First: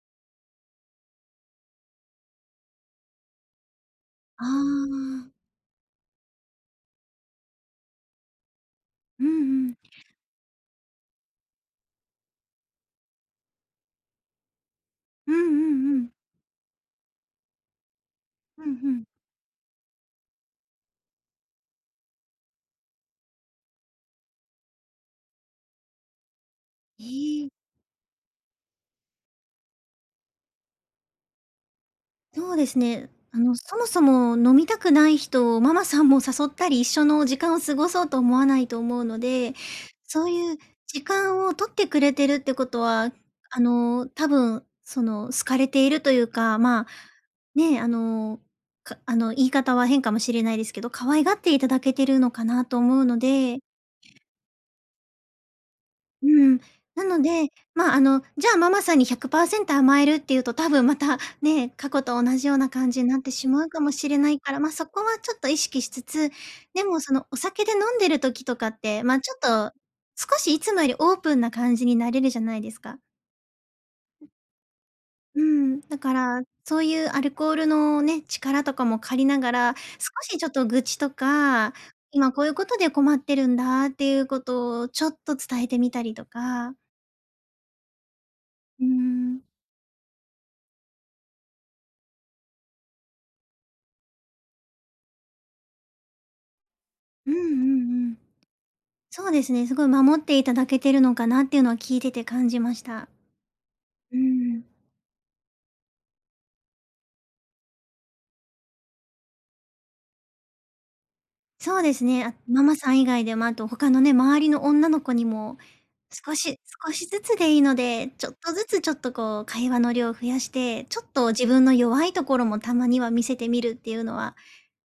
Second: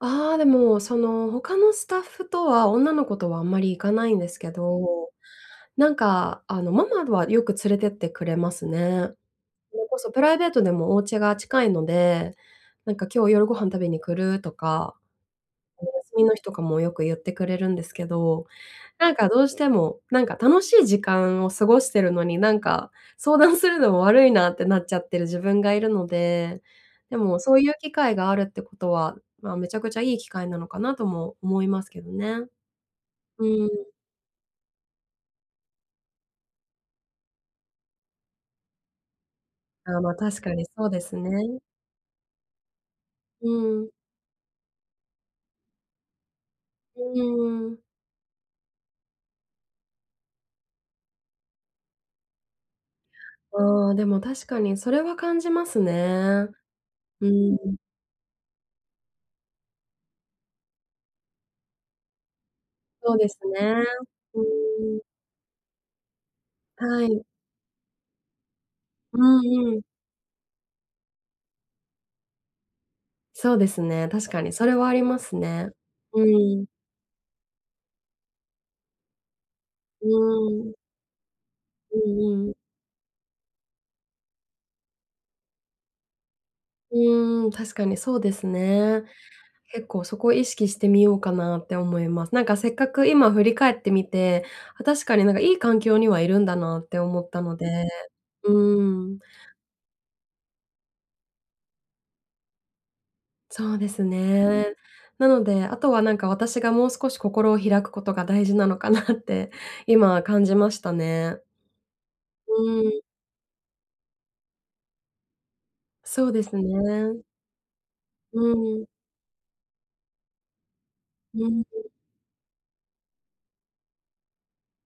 ああ、でも、その他のスタッフとは女の子とはあんまり行かないんですあけど、あ。なんか、あの、ママはよく連れてってくれますね。うんうん。それこそプライベートでもお家が近いので、なんか今日夜ご飯食べに来る？とか、うんうおんうん。休みの日とかもよく言ってくれるんですけど、うん、ふん。なんかどうしても、なんか楽しい時間を過ごしてるのに、なんか、相談するのも悪いなってなっちゃってる自分がいるので、でもいい。そういう機会があるってことは、ま、めちゃくちゃいい機会なのかなとも思いますけどね。とうですね。あうの、ん。そもそも飲みたくない人をママさんも誘ったり、一緒の時間を過ごそうと思わないと思うので、ああ、ま、そう確かいうにそうで時す間をね。取ってくれてるってことは、うあん。の、多分、その、好かれているというか、まあ、うん。ね、あの、かあの、言い方は変かもしれないですけど、可愛がっていただけてるのかなと思うので。ああ、でも確かにそれは感じますうね。ん、なのうで、ん。ま、あの、じゃあ、ママさんに100%甘えるっていうと多分またね、過去と同じような感じにそうなっでてすしまうね。かもしれなういから、ま、そーん。こはちょっと意識しつつ、でもはそい。のお酒で飲んでる時とかって、うま、ちょっんとうん。少しいつもよりオープンな感じになれるじゃないですか。そうですね、確 [unintelligible] かにそれはありますうね、ん、だかうらん。そういうアルコールのね、力とかも借りながら、う少しちょっとん。愚痴とか、う今こうんいううん。ことで困ってるんだっていうことをちょっと伝えてみたりとか。うーん、確かにそうですうーね。ん。結構そこを意識してみようかなって思います。なんかせっかく今振り返ってみて、あ、確かになんかいい環境にはいるんだなって思っうんうたので、んうん。うん。そうですね、すごい守っていただけてるのかなっていうのを聞いてて感じました。そうですうーん。ね。なので、あとはなんか、私がもう少し心を開くことが大事なのかなって今感じましたね。そうですね。あ、うママさん。ん以外で、ま、あと他のね、周りの女の子にもそう少ですし少しずね。つでいいので、ちょっとうずつん。ちょっとこう、会話の量増やして、ちょっとう自ん分のうん。弱いところもたまには見せてみるっていうのは、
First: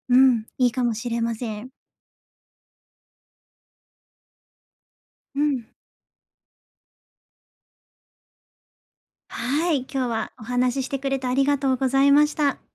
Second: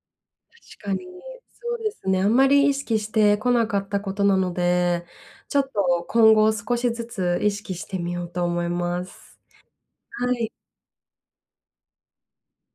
うん、いい確かかもに。しれません。そうですね。あんまり意識してこなかったことなので、うちょっん。と今後少しずつ意識してみようと思います。はい、今日ははおい。話ししてくれてありがとうございました。